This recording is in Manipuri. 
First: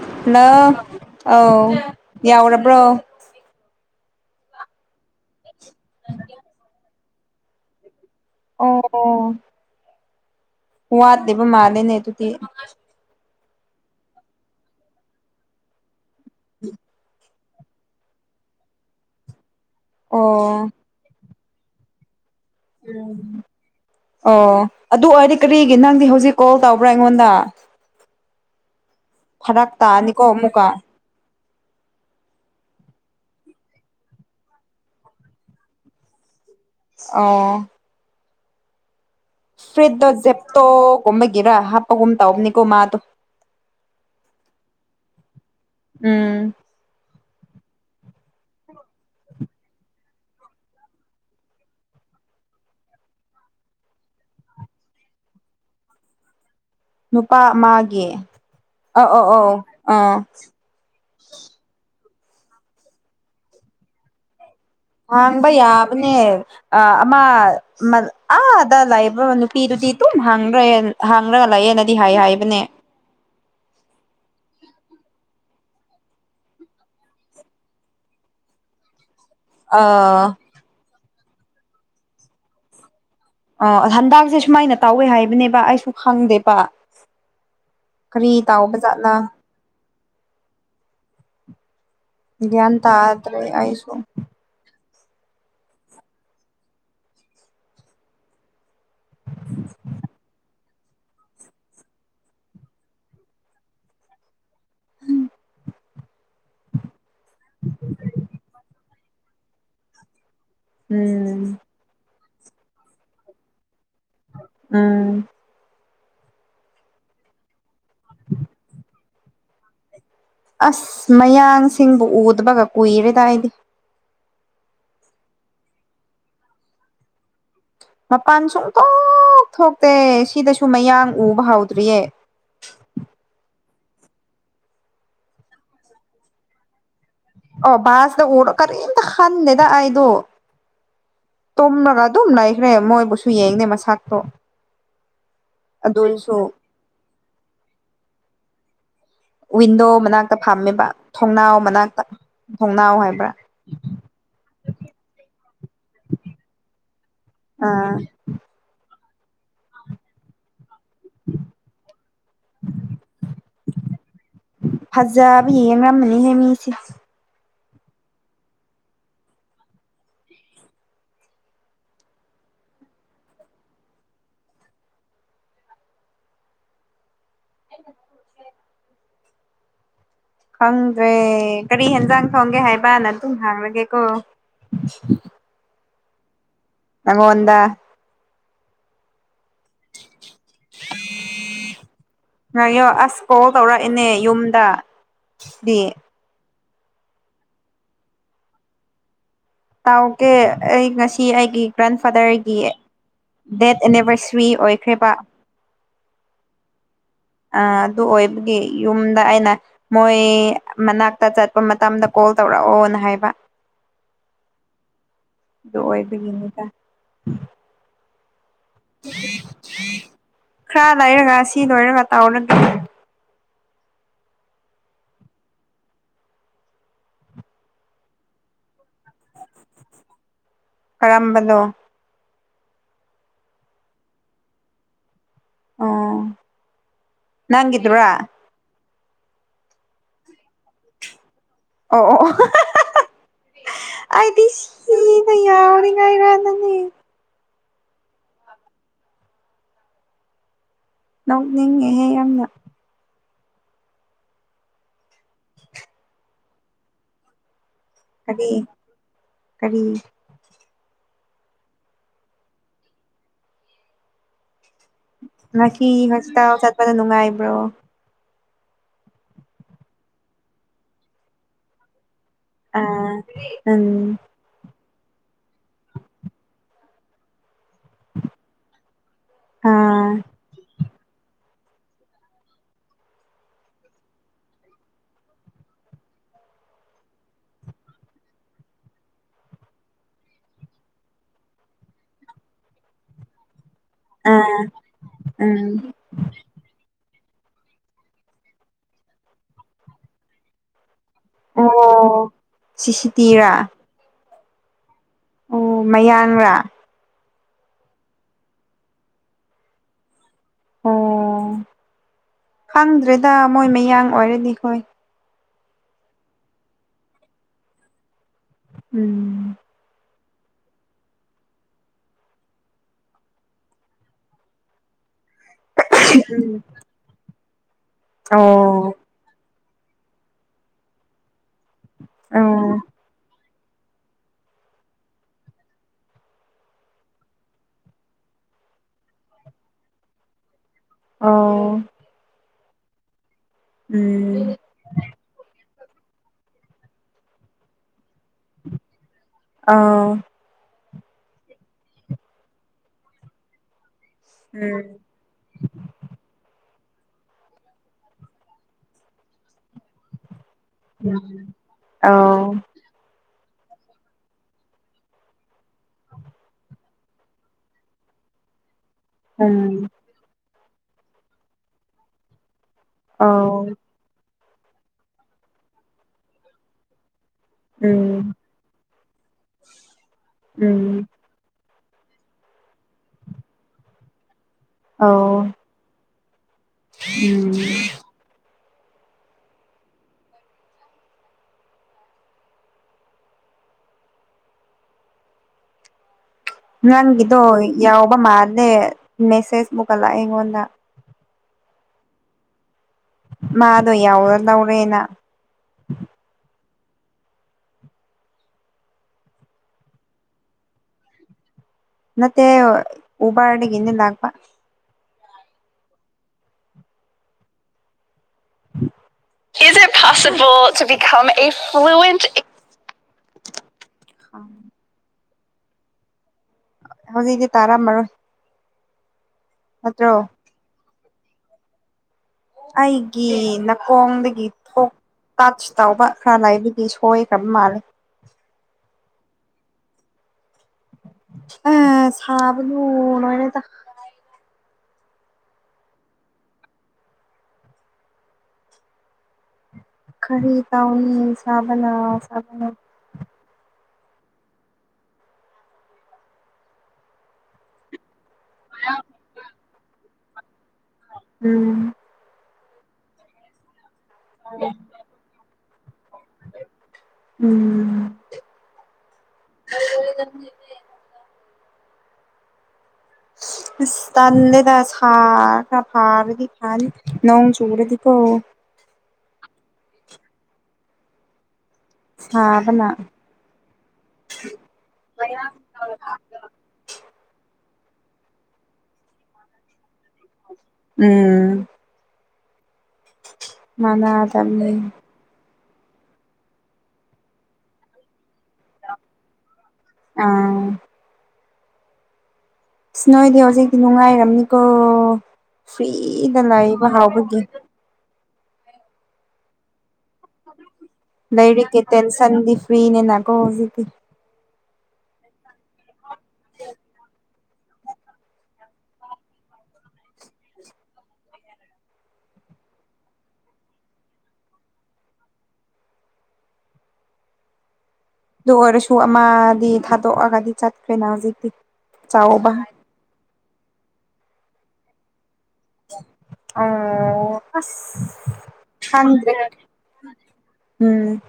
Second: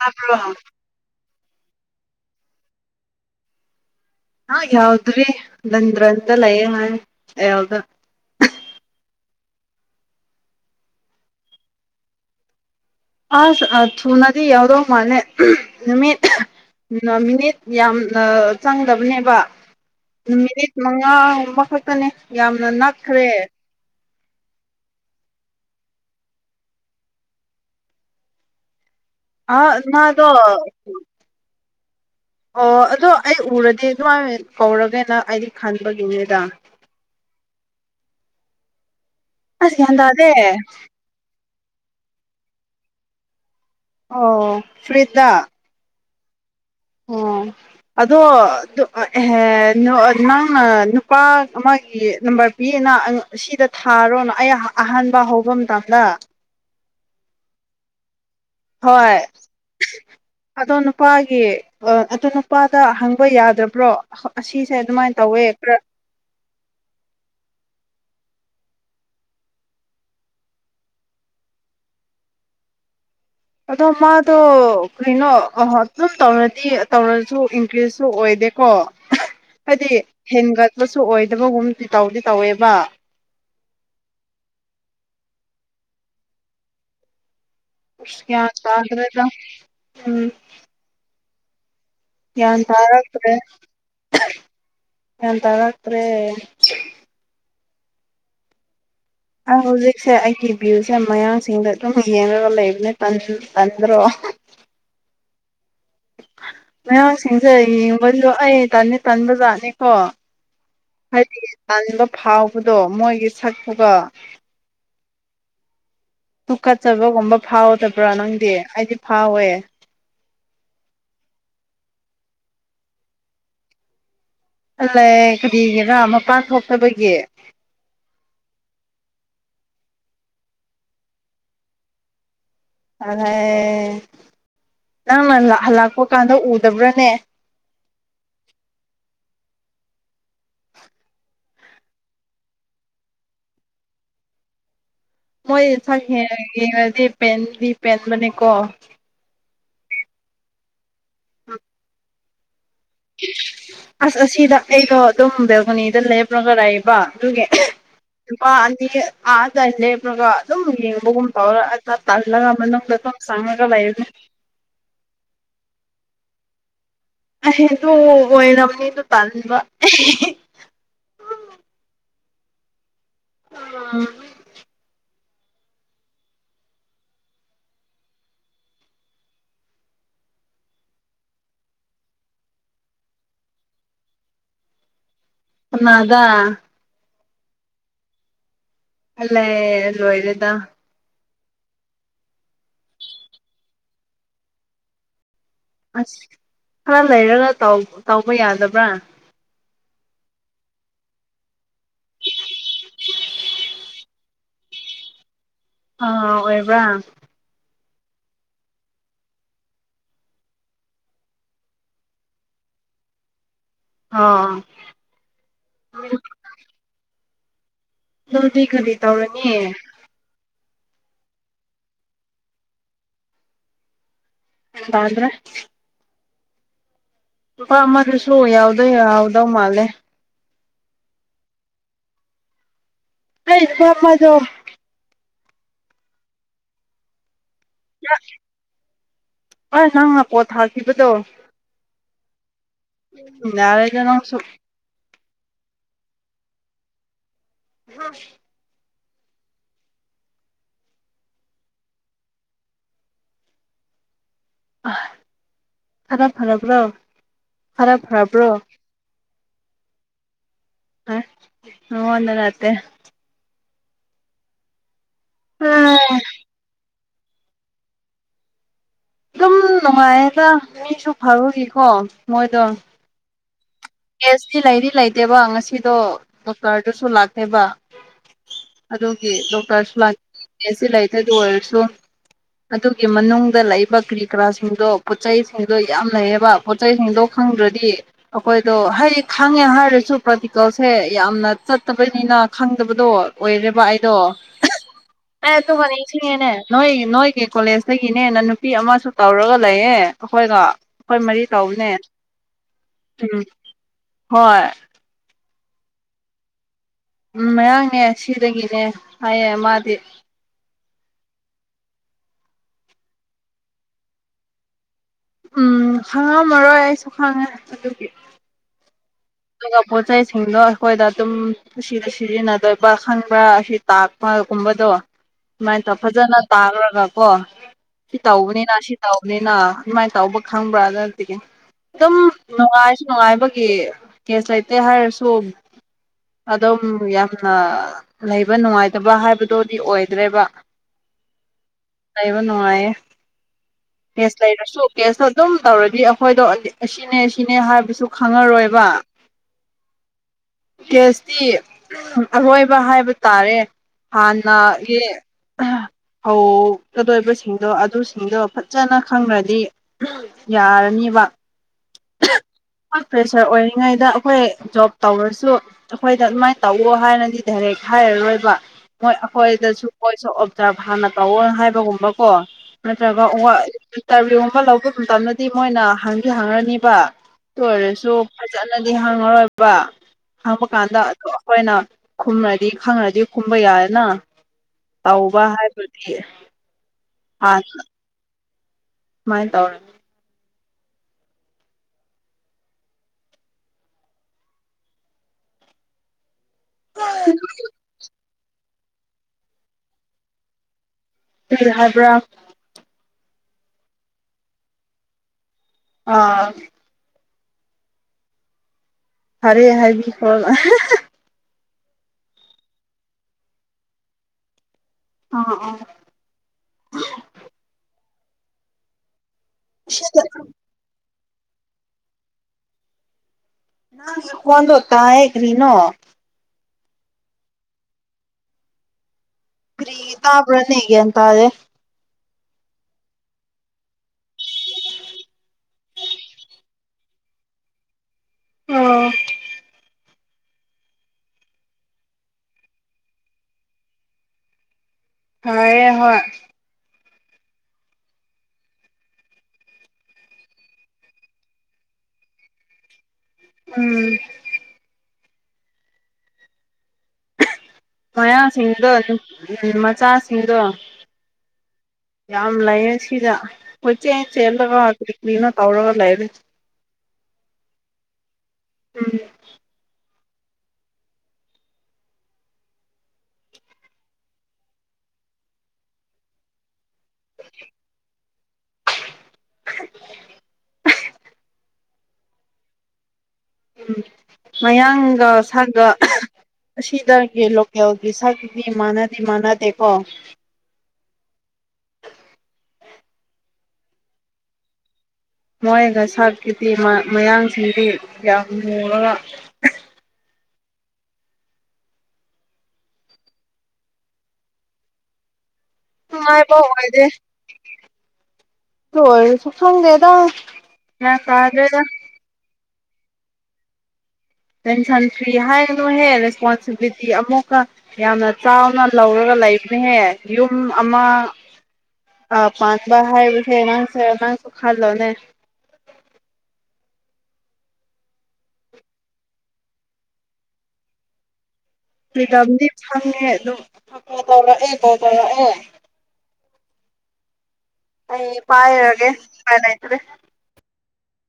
ꯇꯥꯕ꯭ꯔꯣ ꯍꯥꯜꯂꯣ ꯑꯧ ꯌꯥꯎꯔꯕ꯭ꯔꯣ ꯑꯥ ꯌꯥꯎꯗ꯭ꯔꯤ [inaudible] ꯅꯟꯗ꯭ꯔ ꯇ ꯂꯩꯌꯦ ꯃꯥꯏꯟ ꯑꯩ ꯌꯥꯎꯒ ꯑꯣ ꯑꯣ ꯋꯥꯠꯔꯤꯕ ꯃꯥꯟꯂꯦꯅꯦ ꯑꯗꯨꯗꯤ ꯑꯁ ꯑ ꯊꯨꯅꯗꯤ ꯌꯧꯗꯣ ꯃꯥꯟꯅꯦ ꯅꯨꯃꯤꯠ ꯅꯥ ꯃꯤꯅꯤꯠ ꯌꯥꯝ ꯅꯥ ꯆꯪꯗꯕꯅꯦꯕ ꯑꯣ ꯃꯤꯅꯤꯠ ꯃꯉꯥ ꯒꯨꯝꯕ ꯈꯛꯇꯅꯦ ꯌꯥꯝꯅ ꯅꯛꯈ꯭ꯔꯦ ꯑꯣ ꯑꯗꯨ ꯑꯣꯏꯔꯗꯤ ꯀꯔꯤꯒꯤ ꯅꯪꯗꯤ ꯍꯧꯖꯤꯛ ꯀꯣꯜ ꯇꯧꯕ꯭ꯔꯥ ꯑꯩꯉꯣꯟꯗ ꯑꯥ ꯐꯔꯛ ꯇꯥꯅꯤꯀꯣ ꯃꯥꯗꯣ ꯑꯃꯨꯛꯀ ꯑꯣ ꯑꯗꯣ ꯑꯩ ꯎꯔꯗꯤ ꯗꯨꯃꯥꯏꯃꯤꯟ ꯀꯧꯔꯒꯦꯅ ꯑꯩꯗꯤ ꯈꯟꯕꯒꯤꯅꯦꯗ ꯑꯧ ꯑꯁ ꯒ꯭ꯌꯥꯟ ꯐ꯭ꯔꯤꯠꯗꯣ ꯇꯥꯗꯦ ꯖꯦꯞꯇꯣ ꯒꯨꯝꯕꯒꯤꯔ ꯍꯥꯞꯄꯒꯨꯝ ꯇꯧꯕꯅꯤꯀꯣ ꯃꯥꯗꯣ ꯑꯧ ꯐ꯭ꯔꯤꯠꯗ ꯎꯝ ꯑꯣ ꯑꯗꯣ ꯗꯨ ꯑ ꯑꯦꯍꯦ ꯅꯣꯛꯑꯗꯤꯅꯪ ꯅ ꯅꯨꯄꯥꯛ ꯑꯃꯒꯤ ꯅꯝꯕꯔ ꯄꯤꯌꯦꯅ ꯑꯩꯉ ꯁꯤꯗ ꯊꯥꯔꯣꯅ ꯑꯩ ꯑꯍꯥꯟꯕ ꯍꯧꯕ ꯃꯇꯝꯗ ꯅꯨꯄꯥ ꯑꯃꯥꯒꯤ ꯑ ꯍꯣꯏ ꯑꯧ ꯑꯧ ꯑꯥ ꯑꯗꯣ ꯅꯨꯄꯥꯒꯤ ꯑꯣ ꯑꯗꯣ ꯅꯨꯄꯥꯗ ꯍꯪꯕ ꯌꯥꯗꯕ꯭ꯔꯣ ꯍꯛ ꯑꯁꯤꯁꯦ ꯑꯗꯨꯃ ꯍꯥꯡꯕ ꯌꯥꯕꯅꯦ ꯑ ꯑꯃ ꯃꯗ ꯑꯥꯗ ꯂꯩꯏꯕ ꯅꯨꯄꯤꯗꯨꯗꯤ ꯇꯨꯝ ꯍꯪꯒ꯭ꯔꯦ ꯍꯪꯔꯒ ꯂꯩꯌꯦꯅꯗꯤ ꯍꯥꯏ ꯍꯥꯏꯕꯅꯦ ꯑꯗꯣ ꯃꯥꯗꯣ ꯀꯩꯅꯣ ꯑꯍ ꯆꯨꯝ ꯇꯧꯔꯗꯤ ꯇꯧꯔꯁꯨ ꯏꯟꯀ꯭ꯔ꯭ꯤꯖꯁꯨ ꯑꯣꯏꯗꯦꯀꯣ ꯑꯍꯥ ꯍꯥꯏꯗꯤ ꯑ ꯍꯦꯟꯒꯠꯄꯁꯨ ꯑꯣꯏꯗꯕꯒꯨꯝꯗꯤ ꯇꯧꯗꯤ ꯇꯧꯋꯦꯕ ꯑꯣ ꯑꯍꯟꯗꯛꯁꯦ ꯁꯨꯃꯥꯏꯅ ꯇꯧꯋꯦ ꯍꯥꯏꯕꯅꯦꯕ ꯑꯩꯁꯨ ꯈꯪꯗꯦꯕ ꯎ꯭ꯨꯁ ꯀꯔꯤ ꯀ꯭ꯌꯥꯟ ꯇꯥꯎꯕ ꯖꯥꯠꯂꯥ ꯇꯥꯗ꯭ꯔꯦꯗ ꯎꯝ ꯌꯥꯟ ꯒ꯭ꯌꯥꯟ ꯇꯥꯔꯛꯇ꯭ꯔꯦ ꯇꯥꯗ꯭ꯔꯦ ꯑꯩꯁꯨ ꯌꯥꯟ ꯇꯥꯔꯛꯇ꯭ꯔꯦ ꯑ ꯍꯧꯖꯤꯛꯁꯦ ꯑꯩꯒꯤ ꯕꯤꯜꯁꯦ ꯃꯌꯥꯡꯁꯤꯡꯗ ꯑꯗꯨꯝ ꯌꯦꯡꯔꯒ ꯂꯩꯕꯅꯦ ꯇꯟ ꯇꯟꯗ꯭ꯔꯣ ꯃꯌꯥꯝꯁꯤꯡꯖꯦ ꯌꯦꯡꯕꯖꯨ ꯑꯩ ꯇꯟꯅꯤ ꯇꯟꯕꯖꯥꯠꯅꯤꯀꯣ ꯍꯥꯏꯗꯤ ꯎꯝ ꯇꯟꯕ ꯐꯥꯎꯕꯗꯣ ꯃꯣꯏꯒꯤ ꯁꯛ ꯇꯨꯒ ꯎꯝ ꯇꯨꯀꯠꯆꯕꯒꯨꯝꯕ ꯐꯥꯎꯗꯕ꯭ꯔꯥ ꯅꯪꯗꯤ ꯑꯩꯗꯤ ꯐꯥꯎꯋꯦ ꯑꯁ ꯃꯌꯥꯡꯁꯤꯡꯕꯨ ꯎꯗꯕꯒ ꯀꯨꯏꯔꯦꯗ ꯑꯩꯗꯤ ꯑꯜꯂꯦ ꯀꯤꯔꯤꯒꯤꯔꯥ ꯃꯄꯥꯟ ꯊꯣꯛꯇꯕꯒꯤ ꯃꯄꯥꯟ ꯁꯨꯡꯊꯣꯛ ꯊꯣꯛꯇꯦ ꯁꯤꯗꯁꯨ ꯃꯌꯥꯡ ꯎꯕ ꯍꯧꯗ꯭ꯔꯤꯌꯦ ꯑꯜꯂ꯭ꯍꯦ ꯅꯪꯅꯂ ꯍꯜꯂꯛꯄ ꯀꯥꯟꯗ ꯎꯗꯕ꯭ꯔꯥꯅꯦ ꯑꯣ ꯕꯥꯁꯗ ꯎꯔꯣ ꯀꯔꯤꯝꯇ ꯍ꯭ꯈꯟꯗꯦꯗ ꯑꯩꯗꯨ ꯇꯨꯝꯃ꯭ꯔꯒ ꯑꯗꯨꯝ ꯂꯩꯈ꯭ꯔꯦ ꯃꯣꯏꯕꯨꯁꯨ ꯌꯦꯡꯗꯦ ꯃꯁꯥꯛꯇꯣ ꯃꯣꯏ ꯁꯛ ꯌꯦꯡꯉꯗꯤ ꯄꯦꯟꯗꯤ ꯄꯦꯟꯕꯅꯦꯀꯣ ꯋꯤꯟꯗꯣ ꯃꯅꯥꯛꯇ ꯐꯥꯝꯃꯦꯕ ꯊꯣꯡꯅꯥꯎ ꯃꯅꯥꯛꯇ ꯊꯣꯡꯅꯥꯎ ꯍꯥꯏꯕ꯭ꯔꯥ ꯑꯁ ꯑꯁꯤꯗ ꯑꯩꯗꯣ ꯑꯗꯨꯝ ꯕꯦꯜꯒꯣꯅꯤꯗ ꯂꯦꯞ꯭ꯔꯒ ꯂꯩꯥꯛꯏꯕ ꯑꯗꯨꯒꯤ ꯑꯥ ꯑꯅꯤ ꯑ ꯑꯂꯦꯒ ꯂꯧꯧ ꯄꯔ ꯇꯥꯥꯟꯂꯒ ꯃ ꯅ ꯁꯥꯡꯉ ꯀ ꯥꯏꯛ ꯐꯖꯥꯕ ꯌꯦꯡꯔꯝ ꯃꯅꯤꯅꯦ ꯃꯤꯁꯤ ꯍꯦꯣ ꯑꯣꯏꯔꯝꯅꯤꯣ ꯇꯥꯟꯕ ꯎ [unintelligible] ꯈꯪꯗ꯭ꯔꯦ ꯀꯔꯤ ꯌꯦꯦꯟꯖꯥꯡ ꯈꯪꯒꯦ ꯍꯥꯏꯕꯅ ꯑꯗꯨꯝ ꯍꯥꯡꯂꯒꯦꯀꯣ ꯎꯗ ꯅꯉꯣꯗ ꯑꯂꯦ ꯂꯣꯏꯔꯦꯗ ꯉꯣ ꯑꯁ ꯀꯣꯜ ꯇꯧꯔꯛꯏꯦꯅꯦ ꯌꯨꯝꯗ ꯑꯁ ꯈꯔ ꯂꯩꯔꯒ ꯇꯧꯕ ꯌꯥꯗꯕ꯭ꯔꯥ ꯇꯥꯎꯒꯦ ꯑꯩ ꯉꯁꯤ ꯑꯩꯒꯤ ꯒ꯭ꯔꯥꯟꯐꯥꯗꯔꯒꯤ ꯗꯦꯠ ꯑꯦꯅꯤꯕꯔꯁꯔꯤ ꯑꯣꯏꯈ꯭ꯔꯦꯕ ꯑꯥ ꯑꯣꯏꯕ꯭ꯔꯥ ꯑ ꯑꯗꯨ ꯑꯣꯏꯕꯒꯤ ꯌꯨꯝꯗ ꯑꯩꯅ ꯃꯣꯏ ꯃꯅꯥꯛꯇ ꯆꯠꯄ ꯃꯇꯝꯗ ꯀꯣꯜ ꯇꯧꯔꯛꯑꯣꯅ ꯍꯥꯏꯕ ꯑꯥ ꯑꯗꯨ ꯑꯣꯏꯕꯒꯤꯅꯤꯗ ꯑꯗꯨꯗꯤ ꯀꯗꯤ ꯇꯧꯔꯅꯤ ꯈꯔ ꯂꯩꯔꯒ ꯁꯤ ꯂꯣꯏꯔꯒ ꯇꯥꯎꯔꯅꯒ ꯕꯗ꯭ꯔ ꯂꯨꯄꯥ ꯑꯃꯗꯁꯨ ꯌꯥꯎꯗꯧ ꯌꯥꯎꯗꯧ ꯃꯥꯜꯂꯦ ꯀꯔꯝꯕꯅꯣ ꯑꯩ ꯄꯃꯗꯣ ꯑꯣ ꯅꯪꯗꯔꯥ ꯑꯁ ꯅꯪ ꯉ ꯄꯣꯠ ꯊꯥꯈꯤꯕꯗꯣ ꯑꯣ ꯑꯣ ꯌꯥꯔꯦꯗ ꯅꯪꯁꯨ ꯑꯩꯗꯤꯁ ꯏꯒ ꯌꯥꯎꯔꯤꯒ ꯏꯒꯗꯅꯤ ꯍꯥ ꯅꯣꯛꯅꯤꯡꯉꯦꯍꯦ ꯌꯥꯝꯅ ꯑ ꯐꯔꯞ ꯐꯔꯔꯕ꯭ꯔꯣ ꯀꯔꯤ ꯀꯔꯤ ꯑꯟꯅꯠꯇꯦ ꯉꯁꯤ ꯑꯗꯨꯝ ꯍꯖꯤꯛꯇꯥꯎ ꯆꯠꯄꯗ ꯅꯨꯡꯉꯥꯏꯕ꯭ꯔꯣ ꯑꯗꯨꯝ ꯅꯨꯡꯉꯥꯏꯌꯦꯗ ꯃꯤꯁꯨ ꯐꯔꯨꯏꯀꯣ ꯃꯣꯏꯗꯣ ꯎꯝ ꯇꯦꯁꯇꯤ ꯂꯩꯗꯤ ꯂꯩꯇꯦꯕ ꯉꯁꯤꯗꯣ ꯗꯣꯛꯇꯔꯗꯨꯁꯨ ꯂꯥꯛꯇꯦꯕ ꯑꯗꯨ ꯗꯣꯛꯇꯔꯁꯨ ꯑꯥ ꯁꯤ ꯂꯩꯇꯦ ꯑꯗꯨ ꯑꯣꯏꯔꯁꯨ ꯑꯗꯨꯒꯤ ꯃꯅꯨꯡꯗ ꯂꯩꯕ ꯀꯔꯤ ꯀꯔꯥꯁꯤꯡꯗꯣ ꯄꯣꯠꯆꯩꯁꯤꯡꯗꯣ ꯌꯥꯝ ꯂꯩꯌꯦꯕ ꯄꯣꯠꯩ ꯆꯩꯁꯤꯡꯁꯤꯡꯗꯣ ꯈꯪꯗ꯭ꯔꯗꯤ ꯑꯩꯈꯣꯏ ꯑꯗꯣ ꯍꯌꯦ ꯈꯪꯉꯦ ꯍꯥꯏꯔꯁꯨ ꯄ꯭ꯔꯥꯛꯇꯤꯀꯜꯁꯦ ꯌꯥꯝꯅ ꯆꯠꯇꯕꯅꯤꯅ ꯈꯪꯗꯕꯗꯣ ꯑꯣꯏꯔꯦꯕ ꯑꯥ ꯎꯝ ꯗꯣꯇꯣ ꯐꯉ ꯁꯤꯅꯦꯦꯅꯦ ꯅꯣꯏ ꯅꯣꯏꯒꯤ ꯀꯣꯂꯦꯖꯇꯒꯤꯅꯦꯅ ꯅꯨꯄꯤ ꯑꯃꯁꯨ ꯇꯧꯔꯒ ꯂꯩꯌꯦꯦ ꯑꯩꯈꯣꯏꯒ ꯑꯩꯈꯣꯏ ꯃꯔꯤ ꯇꯧꯕꯅꯦ ꯑꯣ ꯎꯝ ꯁꯤꯁꯤꯇꯤꯔꯥ ꯍꯣꯏ ꯑꯣ ꯃꯌꯥꯡꯔꯥ ꯎꯝ ꯃꯌꯥꯝꯡꯅꯦ ꯁꯤꯗꯒꯤꯅꯦ ꯍꯥꯏꯌꯦ ꯃꯥꯗꯤ ꯑꯣ ꯈꯪꯗ꯭ꯔꯦꯗ ꯃꯣꯏ ꯃꯌꯥꯡ ꯑꯣꯏꯔꯗꯤ ꯈꯣꯏ ꯎꯝ ꯈꯪꯉꯝꯃꯔꯣꯏ ꯑꯩꯁꯨ ꯈꯪꯉꯦ ꯑꯗꯨꯒꯤ ꯎꯝ ꯑꯗꯨꯒ ꯄꯣꯠ ꯆꯩꯁꯤꯡꯗꯣ ꯑꯩꯈꯣꯏꯗ ꯑꯗꯨꯝ ꯁꯤꯗ ꯁꯤꯖꯤꯟꯅꯗꯣꯏꯕ ꯈꯪꯕ꯭ꯔꯥ ꯇꯥꯛꯄ ꯀꯨꯝꯕꯗꯣ ꯁꯨꯃꯥꯏꯅ ꯇꯧ ꯐꯖꯅ ꯎꯝ ꯇꯥꯈ꯭ꯔꯒ ꯀꯣ ꯁꯤ ꯇꯧꯕꯅꯤꯅ ꯑꯣ ꯁꯤ ꯇꯧꯅꯤꯅ ꯑꯗꯨꯃꯥꯏꯅ ꯇꯧꯕ ꯈꯪꯕ꯭ꯔꯥ ꯑꯗꯨꯅꯠꯇꯒꯤ ꯑꯗꯨꯝ ꯑꯣ ꯅꯨꯡꯉꯥꯏꯁꯨ ꯅꯨꯡꯉꯥꯏꯕꯒꯤ ꯀꯦꯁ ꯂꯩꯇꯦ ꯍꯥꯏꯔꯁꯨ ꯑꯗꯨꯝ ꯌꯥꯝꯅ ꯂꯩꯕ ꯅꯨꯡꯉꯥꯏꯇꯕ ꯍꯥꯏꯕꯗꯨꯣꯗꯤ ꯑꯣꯏꯗ꯭ꯔꯦꯕ ꯑꯧ ꯂꯩꯕ ꯅꯉꯥꯏꯌꯦ ꯎꯝ ꯀꯦꯁ ꯂꯩꯔꯁꯨ ꯀꯦꯁꯇꯣ ꯑꯗꯨꯝ ꯇꯧꯔꯗꯤ ꯑꯩꯈꯣꯏꯗꯣ ꯑꯁꯤꯅꯦ ꯁꯤꯅꯦ ꯍꯥꯏꯕꯁꯨ ꯈꯪꯉꯔꯣꯏꯕ ꯑꯧ ꯀꯦꯁꯇꯤ ꯑꯔꯣꯏꯕ ꯍꯥꯏꯕ ꯇꯥꯔꯦ ꯎꯝ ꯍꯥꯟꯅꯒꯤ ꯍꯧꯒꯗꯣꯏꯕꯁꯤꯡꯗꯣ ꯑꯗꯨꯁꯤꯡꯗꯣ ꯐꯖꯅ ꯈꯪꯔꯗꯤ ꯌꯥꯔꯅꯤꯕ ꯎꯝ ꯑꯧ ꯐ꯭ꯔꯦꯁꯔ ꯑꯣꯏ ꯉꯩꯗ ꯑꯩꯈꯣꯏ ꯗ꯭ꯔꯣꯞ ꯇꯧꯔꯁꯨ ꯑꯩꯈꯣꯏꯗ ꯑꯗꯨꯃꯥꯏꯅ ꯇꯧꯋꯣ ꯍꯥꯏꯔꯗꯤ ꯗꯥꯏꯔꯦꯛ ꯍꯥꯏꯔꯔꯣꯏꯕ ꯃꯣꯏ ꯑꯩꯈꯣꯏꯗꯁꯨ ꯎꯝ ꯃꯣꯏꯁꯨ ꯑꯣꯕꯖꯥꯔꯕ ꯍꯥꯟꯅ ꯇꯧꯋꯣꯅ ꯍꯥꯏꯕꯒꯨꯝꯕ ꯀꯣ ꯅꯠꯇ꯭ꯔꯒ ꯑꯧ ꯏꯟꯇꯔꯚꯤꯌꯨꯒꯨꯝꯕ ꯂꯧꯕ ꯃꯇꯝꯗꯗꯤ ꯃꯣꯏꯅ ꯍꯪꯗꯤ ꯍꯪꯉꯅꯤꯕ ꯇꯣꯏꯔꯁꯨ ꯎꯝ ꯐꯖꯅꯗꯤ ꯍꯥꯡꯉꯔꯣꯏꯕ ꯍꯥꯡꯕ ꯎꯝ ꯀꯥꯟꯗ ꯑꯗꯣ ꯑꯩꯈꯣꯏꯅ ꯈꯨꯝꯔꯗꯤ ꯈꯪꯉꯗꯤ ꯈꯨꯝꯕ ꯌꯥꯔꯅ ꯑꯣ ꯇꯧꯕ ꯍꯥꯏꯕ ꯑꯣꯏꯗꯤ ꯎꯝ ꯃꯥꯏ ꯇꯧꯔꯦ ꯅꯪꯒꯤꯖꯣ ꯌꯥꯎꯕ ꯃꯥꯂꯦ ꯃꯦꯁꯦꯖꯕꯨꯛꯂ ꯑꯩꯉꯣꯟꯗ ꯀ꯭ꯔꯤ ꯍꯥꯏꯕ꯭ꯔꯥ ꯃꯥꯗꯣ ꯌꯥꯎꯔ ꯂꯧꯔꯦꯅ ꯑꯥ ꯐꯔꯦ ꯍꯥꯏꯕꯔꯤꯈꯣ ꯅꯠꯇꯦ ꯎꯕꯥꯔꯗꯒꯤꯅꯤ ꯂꯥꯛꯕ ꯑ ꯑꯥꯎ ꯢꯖꯤꯠ possible to become a fluent ꯅꯪꯒꯤ ꯈꯣꯟꯗꯣ ꯇꯥꯢꯌꯦ ꯀ꯭ꯔꯤꯅꯣ ꯍꯧꯖꯤꯛ ꯇꯔ ꯇꯥꯔꯝꯃꯔꯣꯏ ꯑꯗꯣ ꯒꯌꯥꯟ ꯇꯥꯗꯦ ꯑꯩꯒꯤ ꯅꯥꯀꯣꯡꯗꯒꯤ ꯊꯣꯛ ꯇꯠꯁ ꯑꯇꯥꯎꯕ ꯈꯔ ꯂꯩꯕꯗꯤ ꯁꯣꯏꯈ꯭ꯔꯕ ꯃꯥꯜꯂꯦ ꯑꯣ ꯑ ꯁꯥꯕꯗꯨ ꯂꯣꯏꯔꯦꯗ ꯁꯥꯢꯌꯦ ꯍꯣꯏ ꯀꯔꯤ ꯇꯧꯅꯤ ꯁꯥꯕꯅ ꯁꯥꯕꯅ ꯎꯝ ꯃꯌꯥꯁꯤꯡꯗꯣ ꯎꯝ ꯃꯆꯥꯁꯤꯡꯗꯣ ꯎꯝ ꯌꯥꯝ ꯂꯩꯌꯦ ꯁꯤꯗ ꯍꯣꯏꯆꯦꯟ ꯆꯦꯜꯂꯒ ꯀꯔꯤ ꯀ꯭ꯔꯤꯅꯣ ꯇꯧꯔꯒ ꯂꯩ ꯎꯝ ꯎꯝ ꯇꯟꯂꯦꯗ ꯁꯥꯔꯀꯥꯟꯗꯗꯤ ꯈꯥꯅꯤ ꯅꯣꯡ ꯆꯨꯔꯗꯤ ꯀꯣ ꯊꯥꯕꯅꯥ ꯎꯝ ꯃꯌꯥꯡꯒ ꯁꯥꯒ ꯑꯁꯤꯗꯒꯤ ꯂꯣꯀꯦꯜꯒꯤ ꯁꯛꯗꯤ ꯃꯥꯟꯅꯗꯤ ꯃꯥꯟꯅꯗꯦꯀꯣ ꯎꯝ ꯃꯥꯅꯥ ꯌꯥꯝ ꯂꯩ ꯃꯣꯏꯒ ꯁꯥꯔꯀꯤꯗꯤ ꯃꯌꯥꯡꯁꯤꯡꯗꯤ ꯌꯥꯝ ꯃꯨꯔꯒ ꯑꯥ ꯁ ꯅꯣꯏꯗꯤ ꯍꯧꯖꯤꯛꯇꯤ ꯅꯨꯡꯉꯥꯏꯔꯝꯅꯤꯀꯣ ꯐ꯭ꯔꯤꯗ ꯅꯨꯡꯉꯥꯏꯕ ꯂꯥꯏꯕ ꯑꯣꯏꯗꯦ ꯍꯥꯎꯕꯒꯤ ꯇ ꯁꯁꯪꯗꯦꯗ ꯂꯦꯔꯤꯛꯀꯨ ꯇꯜꯁꯟꯗꯤ ꯐꯤꯅꯦ ꯅꯒꯣ ꯍꯧꯖꯤꯗꯤ ꯇꯦꯟꯁꯟ ꯐ꯭ꯔꯤ ꯍꯥꯏꯒ ꯑꯗꯨꯝ ꯍꯦꯛ ꯔꯦꯁꯄꯣꯟꯁꯤꯕꯤꯂꯤꯇꯤ ꯑꯃꯨꯛꯀ ꯌꯥꯝꯅ ꯆꯥꯎꯅ ꯂꯧꯔꯒ ꯂꯩꯕꯅꯦꯍꯦ ꯌꯨꯝ ꯑꯃ ꯑ ꯄꯥꯠꯕ ꯍꯥꯏꯕꯁꯦ ꯃꯥꯁꯦ ꯃꯥꯁꯨ ꯈꯜꯂꯣꯅꯦ ꯑꯗꯨ ꯑꯣꯏꯔꯁꯨ ꯑꯃꯗꯤ ꯊꯥꯗꯣꯛꯑꯒꯗꯤ ꯆꯠꯈ꯭ꯔꯦꯅ ꯍꯧꯖꯤꯛꯇꯤ ꯆꯥꯎꯕ ꯐꯤꯗꯝꯗꯤ ꯐꯪꯉꯦ ꯑꯗꯣꯣ ꯇꯧꯔꯛꯑꯦ ꯀꯣ ꯇꯧꯔꯛꯑꯦ ꯑꫭ ꯑꯁ ꯑꯩ ꯄꯥꯏꯔꯒꯦ ꯈꯪꯗ꯭ꯔꯦ ꯎꯄ ꯥꯏꯅꯥꯏꯇꯦ ꯎꯝ